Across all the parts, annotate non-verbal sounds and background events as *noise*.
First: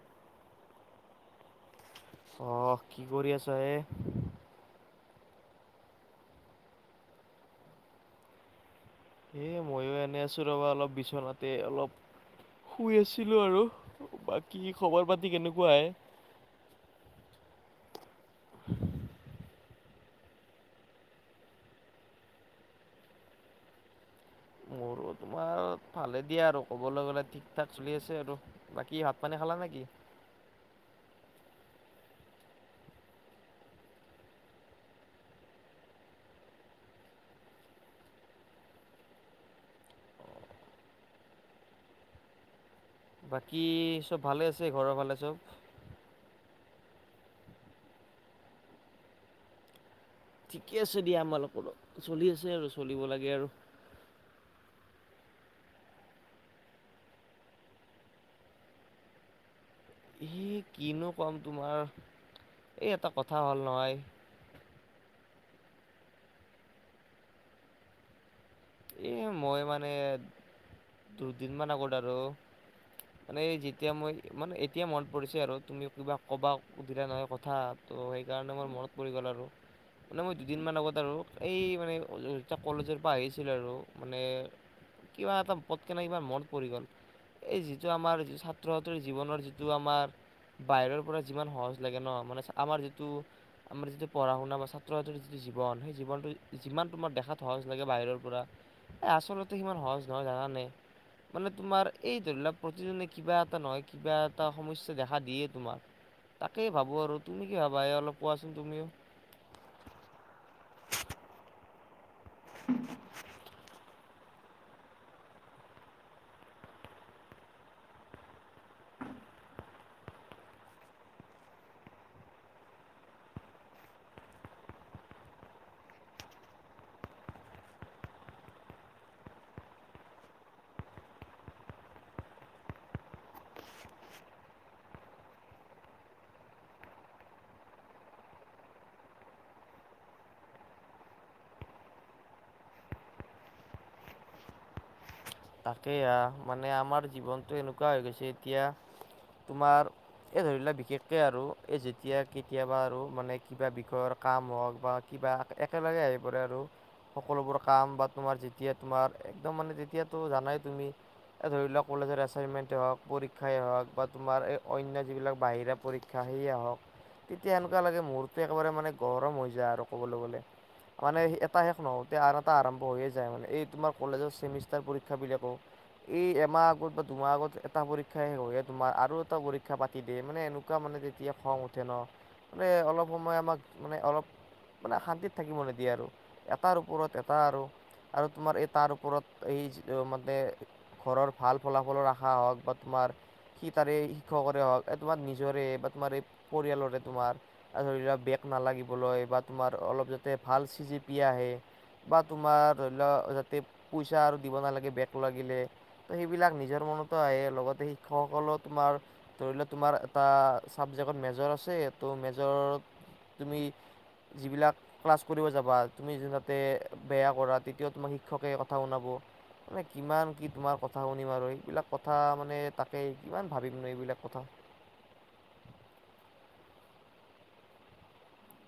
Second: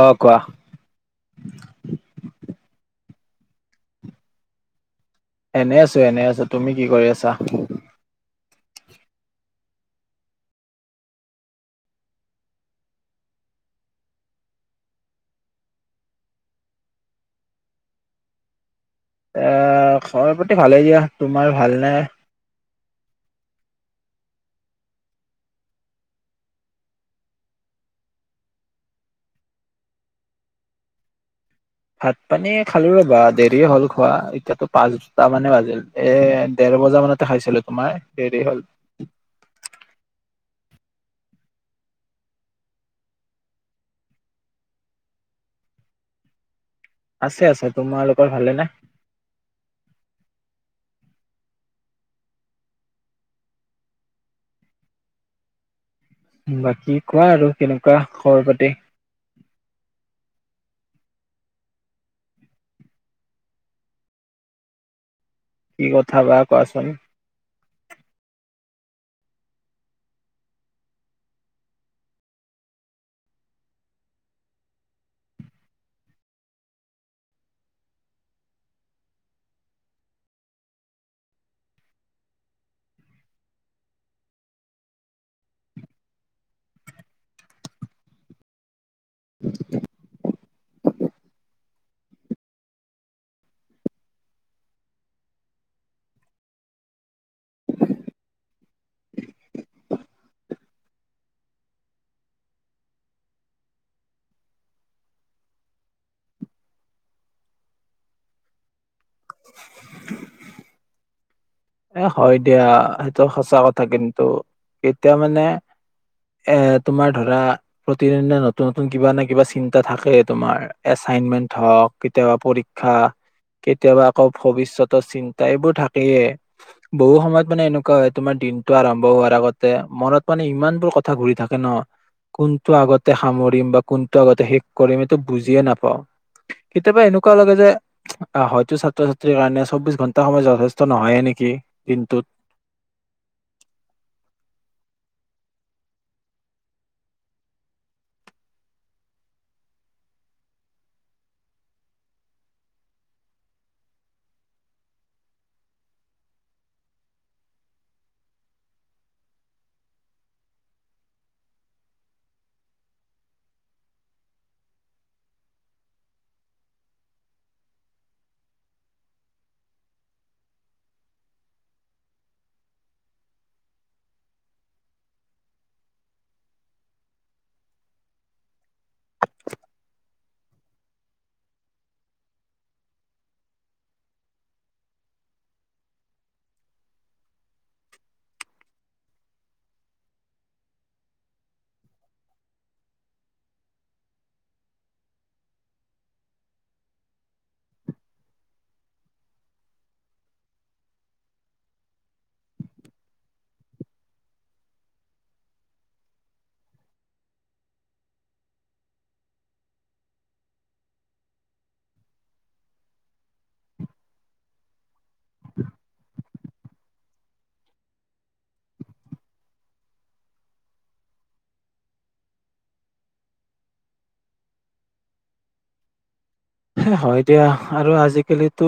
অ, কোৱা? অহ, কি কৰি আছা হে? এনেই আছো, এনেই আছো। তুমি কি কৰি আছা? এই ময়ো এনেই আছো, ৰবা অলপ বিচনাতে অলপ। শুই আছিলো আৰু, বাকী খবৰ পাতি কেনেকুৱা হে? *inaudible* *inaudible* এ খবৰ পাতি ভালেই দিয়া, তোমাৰ ভালনে? ভালেই দিয়া আৰু। ক'বলৈ গ'লে ঠিক ঠাক চলি আছে আৰু। বাকী ভাত পানী খালা নেকি? *inaudible* ভাত পানী খালো ৰ'বা দেৰি হ'ল খোৱা এতিয়াতো পাঁচটা মানে বাজিল এ দেৰ বজা মানতে খাইছিলো তোমাৰ দেৰি হ'ল। *inaudible* বাকী চব ভালে আছে ঘৰৰ ফালে চব? আছে আছে। তোমালোকৰ ভালে নে? ঠিকে আছে দিয়া আমাৰত চলি আছে আৰু চলিব লাগে আৰু। বাকী কোৱা আৰু কেনেকুৱা খবৰ পাতি? সি কিনো কম তোমাৰ এই এটা কথা হ'ল নহয়। *inaudible* কি কথা বা কোৱাচোন? এ মই মানে দুদিন মান আগত আৰু মানে যেতিয়া মই মানে এতিয়া মন পৰিছে আৰু তুমি কিবা ক'বা সুধিলা নহয় কথা ত সেইকাৰণে মোৰ মনত পৰি গ'ল আৰু। মানে মই দুদিন মান আগত আৰু এই মানে কলেজৰ পৰা আহিছ আছিল আৰু মানে কিবা এটা পথ কেনে কিবা মনত পৰি গ'ল, এই যিটো আমাৰ যিটো ছাত্ৰত জীৱনৰ যিটো আমাৰ বাহিৰৰ পৰা যিমান সহজ লাগে ন মানে আমাৰ যিটো আমাৰ যিটো পঢ়া শুনা বা ছাত্ৰ ছাত্ৰী যিটো জীৱন সেই জীৱনটো যিমান তোমাৰ দেখাত সহজ লাগে বাহিৰৰ ফুৰা এ আচলতে সিমান সহজ নহয় জানা নাই। মানে তোমাৰ এই ধৰিলাক প্ৰতিজনে কিবা এটা নহয় কিবা এটা সমস্যা দেখা দিয়ে তোমাক। তাকেই ভাবো আৰু, তুমি কি ভাবা এই অলপ কোৱাচোন তুমিও? এ হয় দিয়া, সেইটো সঁচা কথা কিন্তু এতিয়া মানে এ তোমাৰ ধৰা প্ৰতিদিনে নতুন নতুন কিবা নে কিবা চিন্তা থাকে তোমাৰ এচ চাইনমেন্ট হওক কেতিয়াবা পৰীক্ষা কেতিয়াবা আকৌ ভৱিষ্যতৰ চিন্তা এইবোৰ থাকেইয়ে। বহু সময়ত মানে এনেকুৱা হয় তোমাৰ দিনতটো আৰম্ভ হোৱাৰ আগতে মনত মানে ইমান বোৰ কথা ঘুৰি থাকে। ন কোনটো আগতে সামৰিম বা কোনটো আগতে শেষ কৰিম এইটো বুজিয়ে নাপাও। কেতিয়াবা এনেকুৱা লাগে যে অহ হয়তো ছাত্ৰ- ছাত্ৰীৰ কাৰণে চৌবিশ ঘন্টা সময় যথেষ্ট নহয়ে নেকি? কি দিনটোত। তাকেই আহ মানে আমাৰ জীৱনতটো এনেকুৱা হৈ গৈছে এতিয়া তোমাৰ এই ধৰি লোৱা বিশেষকৈ আৰু এই যেতিয়া কেতিয়াবা আৰু মানে কিবা বিষয়ৰ কাম হওক বা একেলগে আহি পৰে আৰু সকলোবোৰ কাম বা তোমাৰ যেতিয়া তোমাৰ একদম মানে তেতিয়া। তুমি জানাই তুমি ধৰি লওক কলেজৰ এচাইনমেন্টে হওঁক, পৰীক্ষাই হওঁক বা তোমাৰ এই অনন্য যিবিলাক বাহিৰা পৰীক্ষা সেয়া আহক তেতিয়া সেনেকুৱা লাগে মূৰটো একেবাৰে মানে গৰম হৈ যায় আৰু ক'বলৈ গ'লে। মানে এটা শেষ নহওঁতেই আন এটা আৰম্ভ হৈয়ে যায় মানে এই তোমাৰ কলেজৰ চেমিষ্টাৰ পৰীক্ষা বিলাকো এই এমাহ আগত বা দুমাহ আগত এটা পৰীক্ষাই শেষ দুমাহ আৰু এটা পৰীক্ষা কথা পাতি দিয়ে মানে এনেকুৱা মানে যেতিয়া খং উঠে ন মানে অলপ সময় আমাক মানে অলপ। মানে শান্তিত থাকিব নিদিয়ে আৰু এটাৰ ওপৰত এটা আৰু আৰু তোমাৰ এই তাৰ ওপৰত। এই মানে ঘৰৰ ভাল ফলাফলো ৰখা হওঁক বা তোমাৰ সি তাৰে শিক্ষকৰে হওঁক তোমাৰ নিজৰে বা তোমাৰ এই পৰিয়ালৰে তোমাৰ ধৰি লোৱা বেগ নালাগিবলৈ বা তোমাৰ অলপ যাতে ভাল চিজিপি আহে। বা তুমাৰ ধৰি ল' যতে পইচা আৰু দিব নালাগে বেগ লাগিলে তো সেইবিলাক নিজৰ মনতো আহে লগতে শিক্ষকসকলৰ তোমাৰ। ধৰিলোৱা তোমাৰ এটা চাবজেক্টত মেজৰ আছে ত মেজ তুমি যিবিলাক ক্লাছ কৰিব যাবা, তুমি যাতে বেয়া কৰা তেতিয়াও তোমাৰ শিক্ষকে ক কথা শুনাব, মানে কিমান, কি তোমাৰ কথা শুনিম আৰু, সেইবিলাক কথা মানে তাকে কিমান ভাবি এইবিলাক কথা। হয়, দিয়া আৰু আজিকালিতো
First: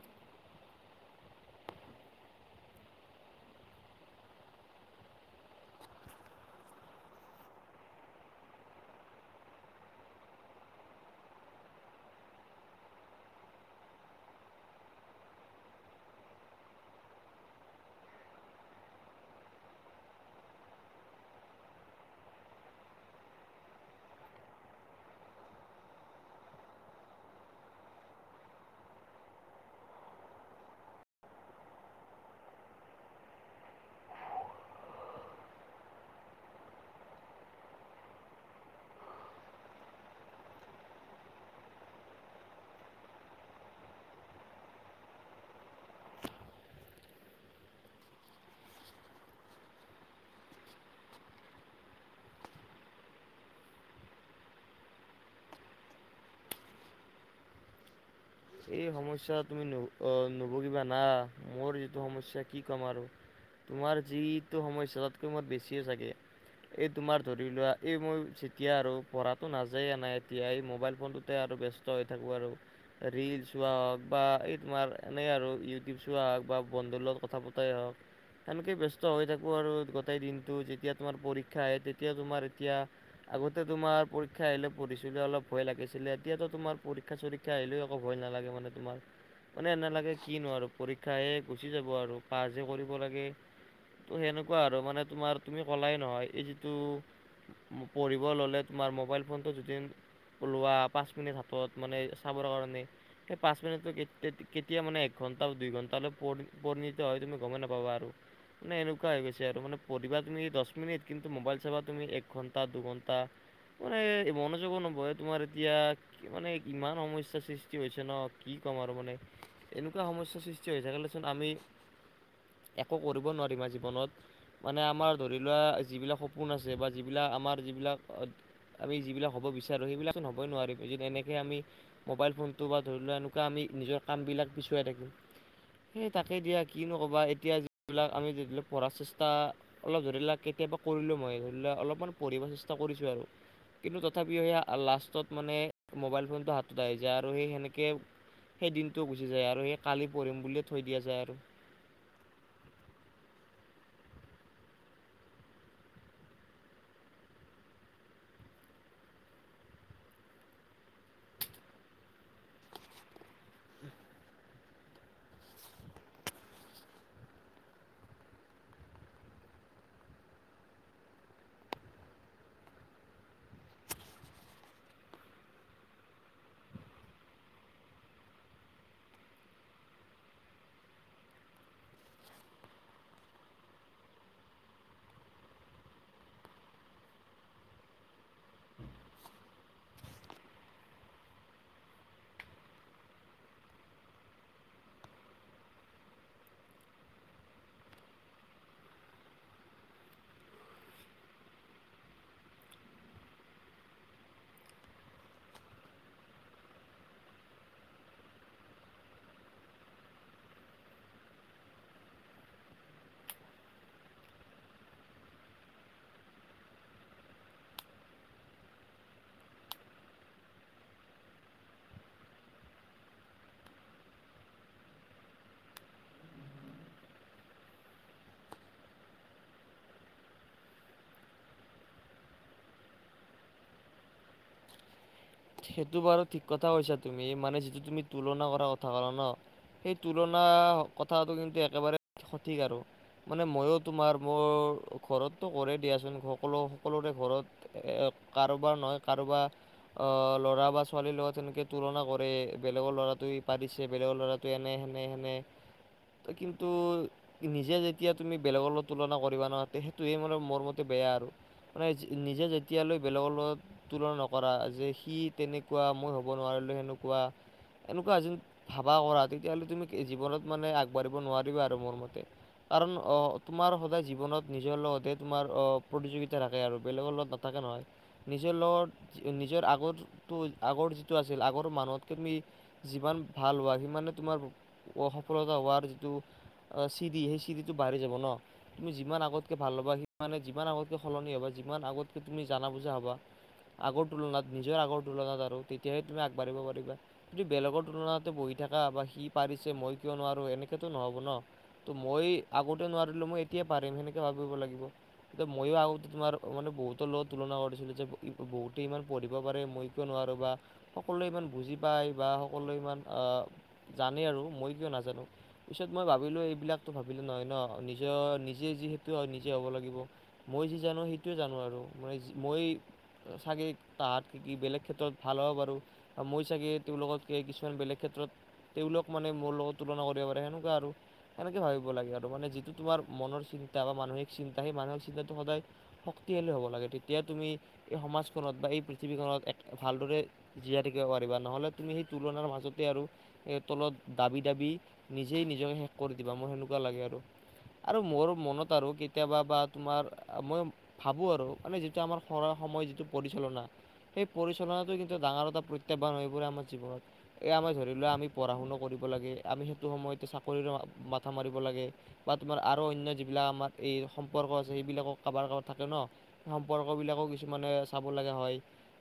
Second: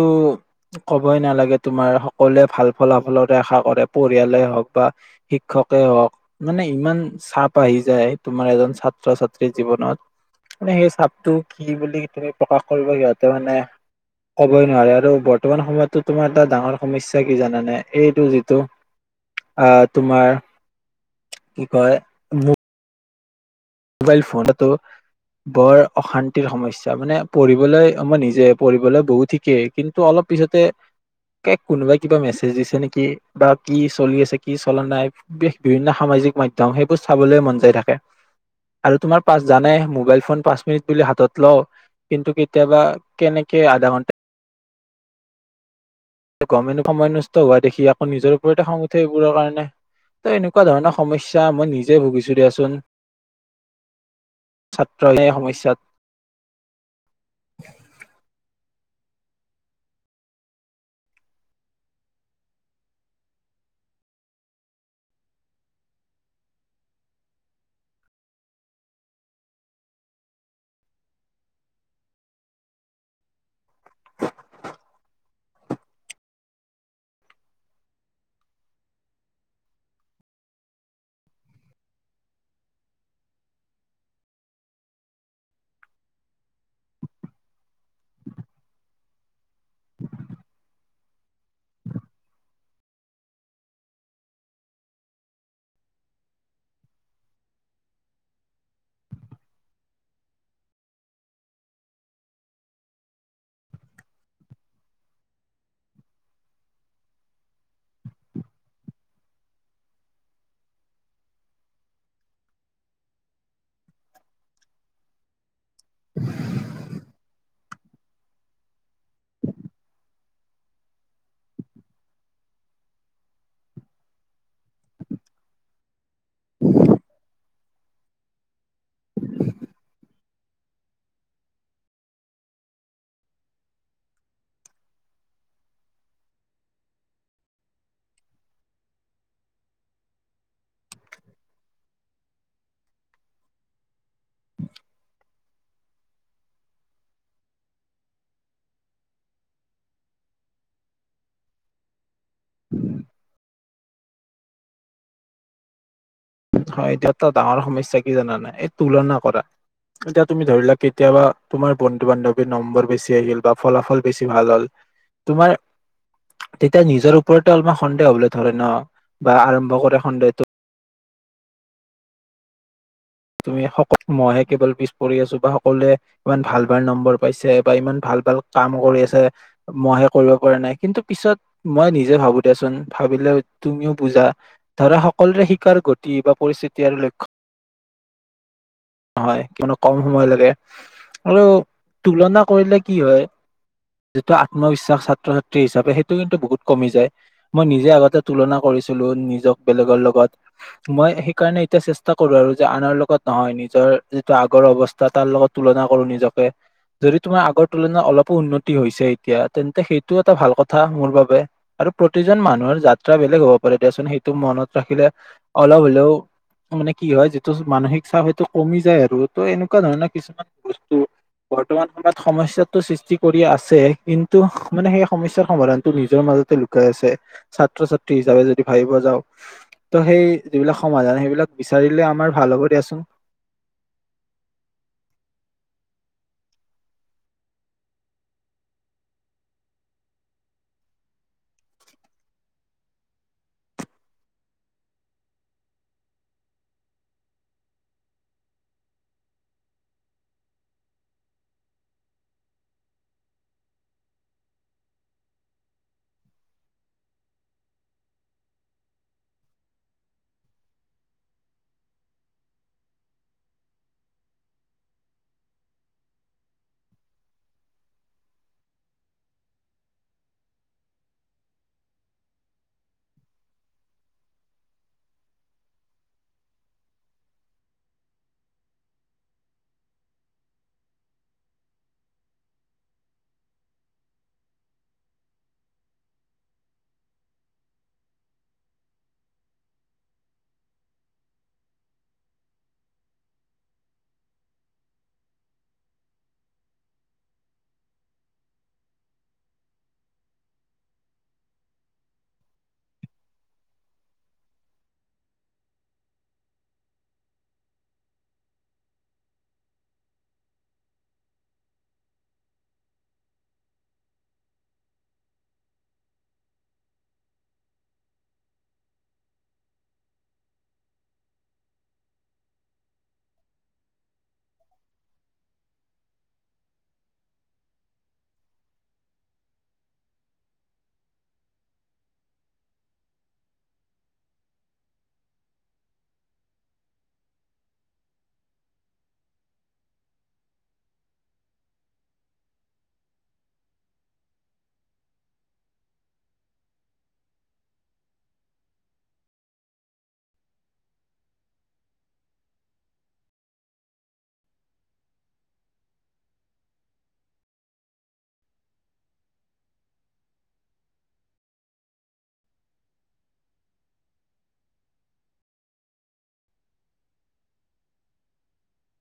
ক'বই নালাগে, তোমাৰ সকলোৱে ভাল ফলাফলতে আশা কৰে, পৰিয়ালে হওঁক বা শিক্ষকে হওঁক, মানে ইমান চাপ আহি যায় তোমাৰ এজন ছাত্ৰ ছাত্ৰী জীৱনত, মানে সেই চাপটো কি বুলি তুমি প্ৰকাশ কৰিব সিহঁতে মানে ক'বই নোৱাৰে আৰু বৰ্তমান সময়ততো তোমাৰ এটা ডাঙৰ সমস্যা কি জানানে? এইটো যিটো আ, তোমাৰ কি কয়, *unintelligible* মোবাইল ফোন *inaudible* বৰ অশান্তিৰ সমস্যা, মানে পঢ়িবলৈ মই নিজে পঢ়িবলৈ বহু শিকে কিন্তু অলপ পিছতে কোনোবাই কিবা মেছেজ দিছে নেকি, বা কি চলি আছে, কি চলা নাই, বিভিন্ন সামা জিক মাধ্যম সেইবোৰ চাবলৈ মন যায় থাকে। আৰু তোমাৰ পাছ জানাই মোবাইল ফোন পাঁচ মিনিট বুলি হাতত লওঁ। কিন্তু কেতিয়াবা কেনেকে আধা ঘন্টা গমেই নাপাওঁ, সময় নষ্ট হোৱা দেখি আকৌ নিজৰ ওপৰতে খং উঠে এইবোৰৰ কাৰণে। তই এনেকুৱা ধৰণৰ সমস্যা মই নিজে ভুগিছো দিয়াচোন ছাত্ৰ সমস্যাত এই সমস্যা তুমি নুবোজিব না মোৰ যিটো সমস্যা কি ক'ম আৰু তোমাৰ যিটো সমস্যা তাতকৈ মোৰ বেছিয়ে চাগে এই তোমাৰ ধৰি লোৱা এই মই যেতিয়া আৰু পঢ়টো নাযায়ে নাই এতিয়া এই মোবাইল ফোন তে আৰু ব্যস্ত হৈ থাকোঁ আৰু ৰিলচ চোৱা হওঁক বা এই তোমাৰ এনেই আৰু ইউটিউব চোৱা হওঁক বা বন্ধুৰ লগত কথা পতাই হওঁক। সেনকে ব্যস্ত হৈ থাকোঁ আৰু গোটেই দিনটো যেতিয়া তোমাৰ পৰীক্ষা আহে, তেতিয়া তোমাৰ এতিয়া আগতে তোমাৰ পৰীক্ষা আহিলে পঢ়িছিলোঁ, অলপ ভয় লাগিছিলে, এতিয়াতো তোমাৰ পৰীক্ষা, চৰীক্ষা আহিলেও একো ভয় নালাগে মানে তোমাৰ। মানে নালাগে কিনো আৰু পৰীক্ষাহে গুচি যাব, আৰু পাছহে কৰিব লাগে। ত সেনেকুৱা আৰু মানে তোমাৰ তুমি কলাই নহয় এই যিটো পঢ়িব ললে তোমাৰ মোবাইল ফোনটো যদিন ওলোৱা পাঁচ মিনিট হাতত মানে চাবৰ কাৰণে সে পাঁচ মিনিটটো কেতিয়া মানে এক ঘণ্টা দুই ঘণ্টা হলে পৰিণত হয় তুমি গমেই নাপাবা পাৰ মানে এনেকুৱা হৈ গৈছে আৰু মানে পঢ়িবা তুমি দহ মিনিট কিন্তু মোবাইল চাবা তুমি এক ঘণ্টা দুঘণ্টা মানে মনোযোগো নবয় তোমাৰ এতিয়া মানে কিমান সমস্যা হৈছে ন কি ক'ম আৰু মানে এনেকুৱা সমস্যাৰ সৃষ্টি হৈ থাকেচোন আমি একো কৰিব নোৱাৰিমা জীৱনত মানে আমাৰ ধৰি লোৱা যিবিলাক সপোন আছে বা যিবিলাক আমাৰ যিবিলাক আমি যিবিলাক হ'ব বিচাৰো সেইবিলাকোন হ'বই নোৱাৰিম য এনেকে আমি মোবাইল ফোন বা ধৰি লোৱা এনেকুৱা আমি নিজৰ কামবিলাক পিছুৱাই থাকিম সেই তাকে দিয়া কিনো কবা এতিয়া যিবিলাক আমি পঢ়াৰ চেষ্টা অলপ ধৰি লাককতি কেতিয়াবা কৰিলো মই ধৰি ল অলপমান পঢ়িব চেষ্টা কৰিছো আৰু কিন্তু তথাপিও সেই লাষ্টত মানে মোবাইল ফোনটো হাতত আহি যায় আৰু সেই সেনেকে সেই দিনটোও গুচি যায় আৰু সেই কালি পঢ়িম বুলিয়ে থৈ দিয়া যায় আৰু উম হয় এতিয়া ত ডাঙৰ সমস্যা কি জান নাই এই তুলনা কৰা এতিয়া তুমি ধৰি লোৱা কেতিয়াবা তোমাৰ বন্ধু বান্ধৱীৰ নম্বৰ বেছি আহিল বা ফলাফল বেছি ভাল হ'ল তোমাৰ তেতিয়া নিজৰ ওপৰতে অলপমান সন্দেহ হবলৈ ধৰে ন বা আৰম্ভ কৰে সন্দেহটো তুমি মহইে কেৱল পছ পঢ়ি আছো বা সকলোৱে ইমান ভাল ভাল নম্বৰ পাইছে বা ইমান ভালাল ভ ভাল কাম কৰি আছে মইে কৰিব পৰা নাই কিন্তু পিছত মই নিজে ভাবো দেিয়াচোন ভাবি তুমিও বুজা ধৰা সকলোৰে শিকাৰ গতি বা পৰিস্থিতি আৰু লক্ষ্ *inaudible* হয়, কনো কম সময় লাগে আৰু তুলনা কৰিলে কি হয় যিটো আত্মবিশ্বাস ছাত্ৰ ছাত্ৰী হিচাপে সেইটো কিন্তু বহুত কমি যায়, মই নিজে আগতে তুলনা কৰি নিজক বেলেগৰ লগত মই সেইকাৰণে এতিয়া চেষ্টা কৰো আৰু যে আনৰ লগত নহয় নিজৰ যিটো আগৰ অৱস্থা তাৰ লগত তুলনা কৰো নিজকে যদি তোমাৰ আগৰ তুলনাত অলপো উন্নতি হৈছে এতিয়া, তেন্তে সেইটো এটা ভাল কথা মোৰ বাবে আৰু প্ৰতিজন মানুহৰ যাত্ৰা বেলেগ হ'ব পাৰে দিয়াচোন সেইটো মনত ৰাখিলে অলপ হলেও মানে কি হয় যিটো মানসিক চাপ হয়তটো কমি যায় আৰু ত এনেকুৱা ধৰণৰ কিছুমান বস্তু বৰ্তমান সময়ত সমস্াতটো সৃষ্টি কৰি আছে, কিন্তু মানে সেই সমস্্যাৰ সমাধানতটো নিজৰ মাজত লুকাই আছে, ছাত্ৰ ছাত্ৰী হিচাপে যদি ভাবিব যাওঁ ত' সেই যিবিলাক সমাধান সেইবিলাক বিচাৰিলে আমাৰ ভাল কৰি আছো। সেইটো বাৰু ঠিক কথা কৈছা তুমি মানে যিটো তুমি তুলনা কৰা কথা ক'লা ন সেই তুলনা কথাটো কিন্তু একেবাৰে সঠিক আৰু মানে ময়ো তোমাৰ মোৰ ঘৰততো কৰে দিয়াচোন, সকলো সকলোৰে ঘৰত কাৰোবাৰ নহয় কাৰোবাৰ অ' ল'ৰা বা ছোৱালীৰ লগত সেনেকে তুলনা কৰে বেলেগৰ ল'ৰাটোৱে পাৰিছে, বেলেগৰ ল'ৰা এনে সেনে ননে এনে কিন্তু নিজে যেতিয়া তুমি বেলেগলৈ তুলনা কৰিবা নহ সেইটোয়ে মানে মোৰ মতে বেয়া আৰু মানে নিজে যেতিয়ালৈ বেলেগৰ লগত তুলনা নকৰা যে সি তেনেকুৱা মই হ'ব নোৱাৰিলোঁ সেনেকুৱা এনেকুৱা এ যে ভাবা কৰা তেতিয়াাহ'লে তুমি জীৱনত মানে আগবাঢ়িব নোৱাৰিবা আৰু মোৰ মতে কাৰণ অ' তোমাৰ সদায় জীৱনত নিজৰ লগতে তোমাৰ অ' প্ৰতিযোগিতা থাকে আৰু বেলেগৰ লগত নাথাকে ন নিজৰ লগত নি নিজৰ আগৰটো আগৰ যিটো আছিল আগৰ মানুহতকে তুমি যিমান ভাল হোৱা, সিমানে তোমাৰ অসফলতা হোৱাৰ যিটো অ চিৰি সেই চিৰিটো বাঢ়ি যাব ন তুমি যিমান আগতকে ভাল হ'বা, সিমানে যিমান আগতকে সলনি হ'বা যিমান আগতকৈ তুমি জানা বুজা হ'বা, আগত তুলনাত নিজৰ আগৰ তুলনাত আৰু তেতিয়াহে তুমি আগবাঢ়িব পাৰিবা, যদি বেলেগৰ তুলনাততে বহি থাককা বা কি পাৰিছে মই কিয় নোৱাৰো এনেকেতো নহ'ব ন। ত' মই আগতে নোৱাৰিলো মই এতিয়াই পাৰিম সেনেকে ভাবিব লাগিব। মই আগ তোমাৰ মানে বহুত লোক তুলনা কৰিছিলো, যে বুত ইমান পঢ়িব পাৰে মই কিয় নোৱাৰোঁ বা সকলোৱে ইমান বুজি পায় বা সকলোৱে ইমান আহ জানেই আৰু মই কিয় নাজানো? পিছত মই ভাবিলো এইবিলাকতো ভাবিলো নহয় ন, নিজৰ নিজে যিহেতু হয় নিজে হ'ব লাগিব। মই যি জানো সেইটোৱে জানো আৰু মানে মই চাগেই তাহাঁাত কি বেলেগ ক্ষেত্ৰত ভাল হ'ব পাৰোঁ আৰু মই চাগে তেওঁলোকত কিছুমান বেলেগ ক্ষেত্ৰত তেওঁলোক মানে মোৰ লগত তুলনা কৰিব পাৰে, সেনেকুৱা আৰু সেনেকে ভাবিব লাগে আৰু মানে যিটো তোমাৰ মনৰ চিন্তা বা মানসিক চিন্তা সেই মানসিক চিন্তাটো সদায় তেতিয় হ'ব লাগে তেতিয়া তুমি এই সম ত বা এই পৃথিৱীখনত ভালদৰে জীয়াই থাকিব পাৰিবা, নহ'লে তুমি সেই তুলনাৰ মাজতে আৰু তলত দাবি দাবি নিজেই নিজকে শেষ কৰি দিবা মোৰ সেনেকুৱা লাগে আৰু। আৰু মোৰ মনত আৰু কেতিয়াবা বা তোমাৰ মই ভাবো আৰু মানে যিটো আমাৰ স সময় যিটো পৰিচালনা। সেই পৰিচালনাটো কিন্তু ডাঙৰ এটা প্ৰত্যাহ্বান এইবোৰে আমাৰ জীৱনত, এই আমাৰ ধৰি লোৱা আমি পঢ়া শুনা স সময় চ ম ল বা তমাৰ আৰু যিবিলাক আমাৰ সম্পৰ্ক আছে সেইবিলাকো কাৰোবাৰ কাৰবাৰ থাকে ন সম্পৰ্ক বিলাকো কিছুমানে চাব লগা হয়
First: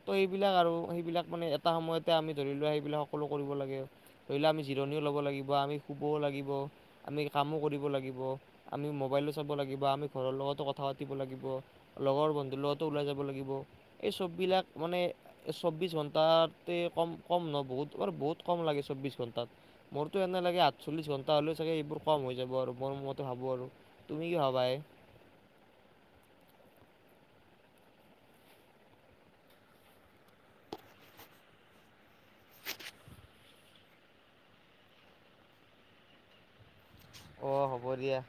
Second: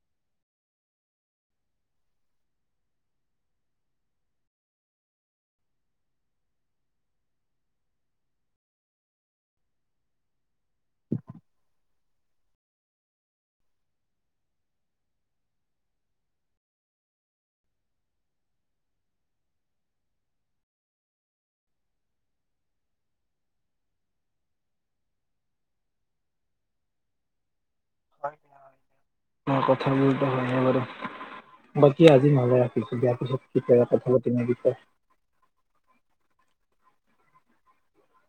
তো সেইবিলাক আৰু সেইবিলাক মানে এটা সময়তে আমি ধৰি লোৱা সেইবিলাক সকলো কৰিব লাগে। ধৰি লওক আমি জিৰণিও ল'ব লাগিব, আমি শুবও লাগিব, আমি কামো কৰিব লাগিব, আমি মোবাইলো চাব লাগিব আমি ঘৰৰ লগতো কথা পাতিব লাগিব লগৰ বন্ধুৰ লগতো ওলাই যাব লাগিব এই চব বিলাক মানে চৌবিশ ঘন্টাতে কম কম ন বহুত ব বহুত কম ল লাগে চৌব্বশ ঘণ্টাত মোৰতো এনে লাগে আঠচল্লিছ ঘণ্টা হ'লেও চাগে সবোৰ কম হৈ যাব আৰু মোৰ মতে ভাবো আৰু তুমি কি ভাবা এ *unintelligible* কথাবোৰতো হয়নে বাৰু বাকী আজি নালে ৰাখিছো দিয়াৰ পিছত কি ক কথা পাতিম বিষয় *inaudible* অ হ'ব দিয়া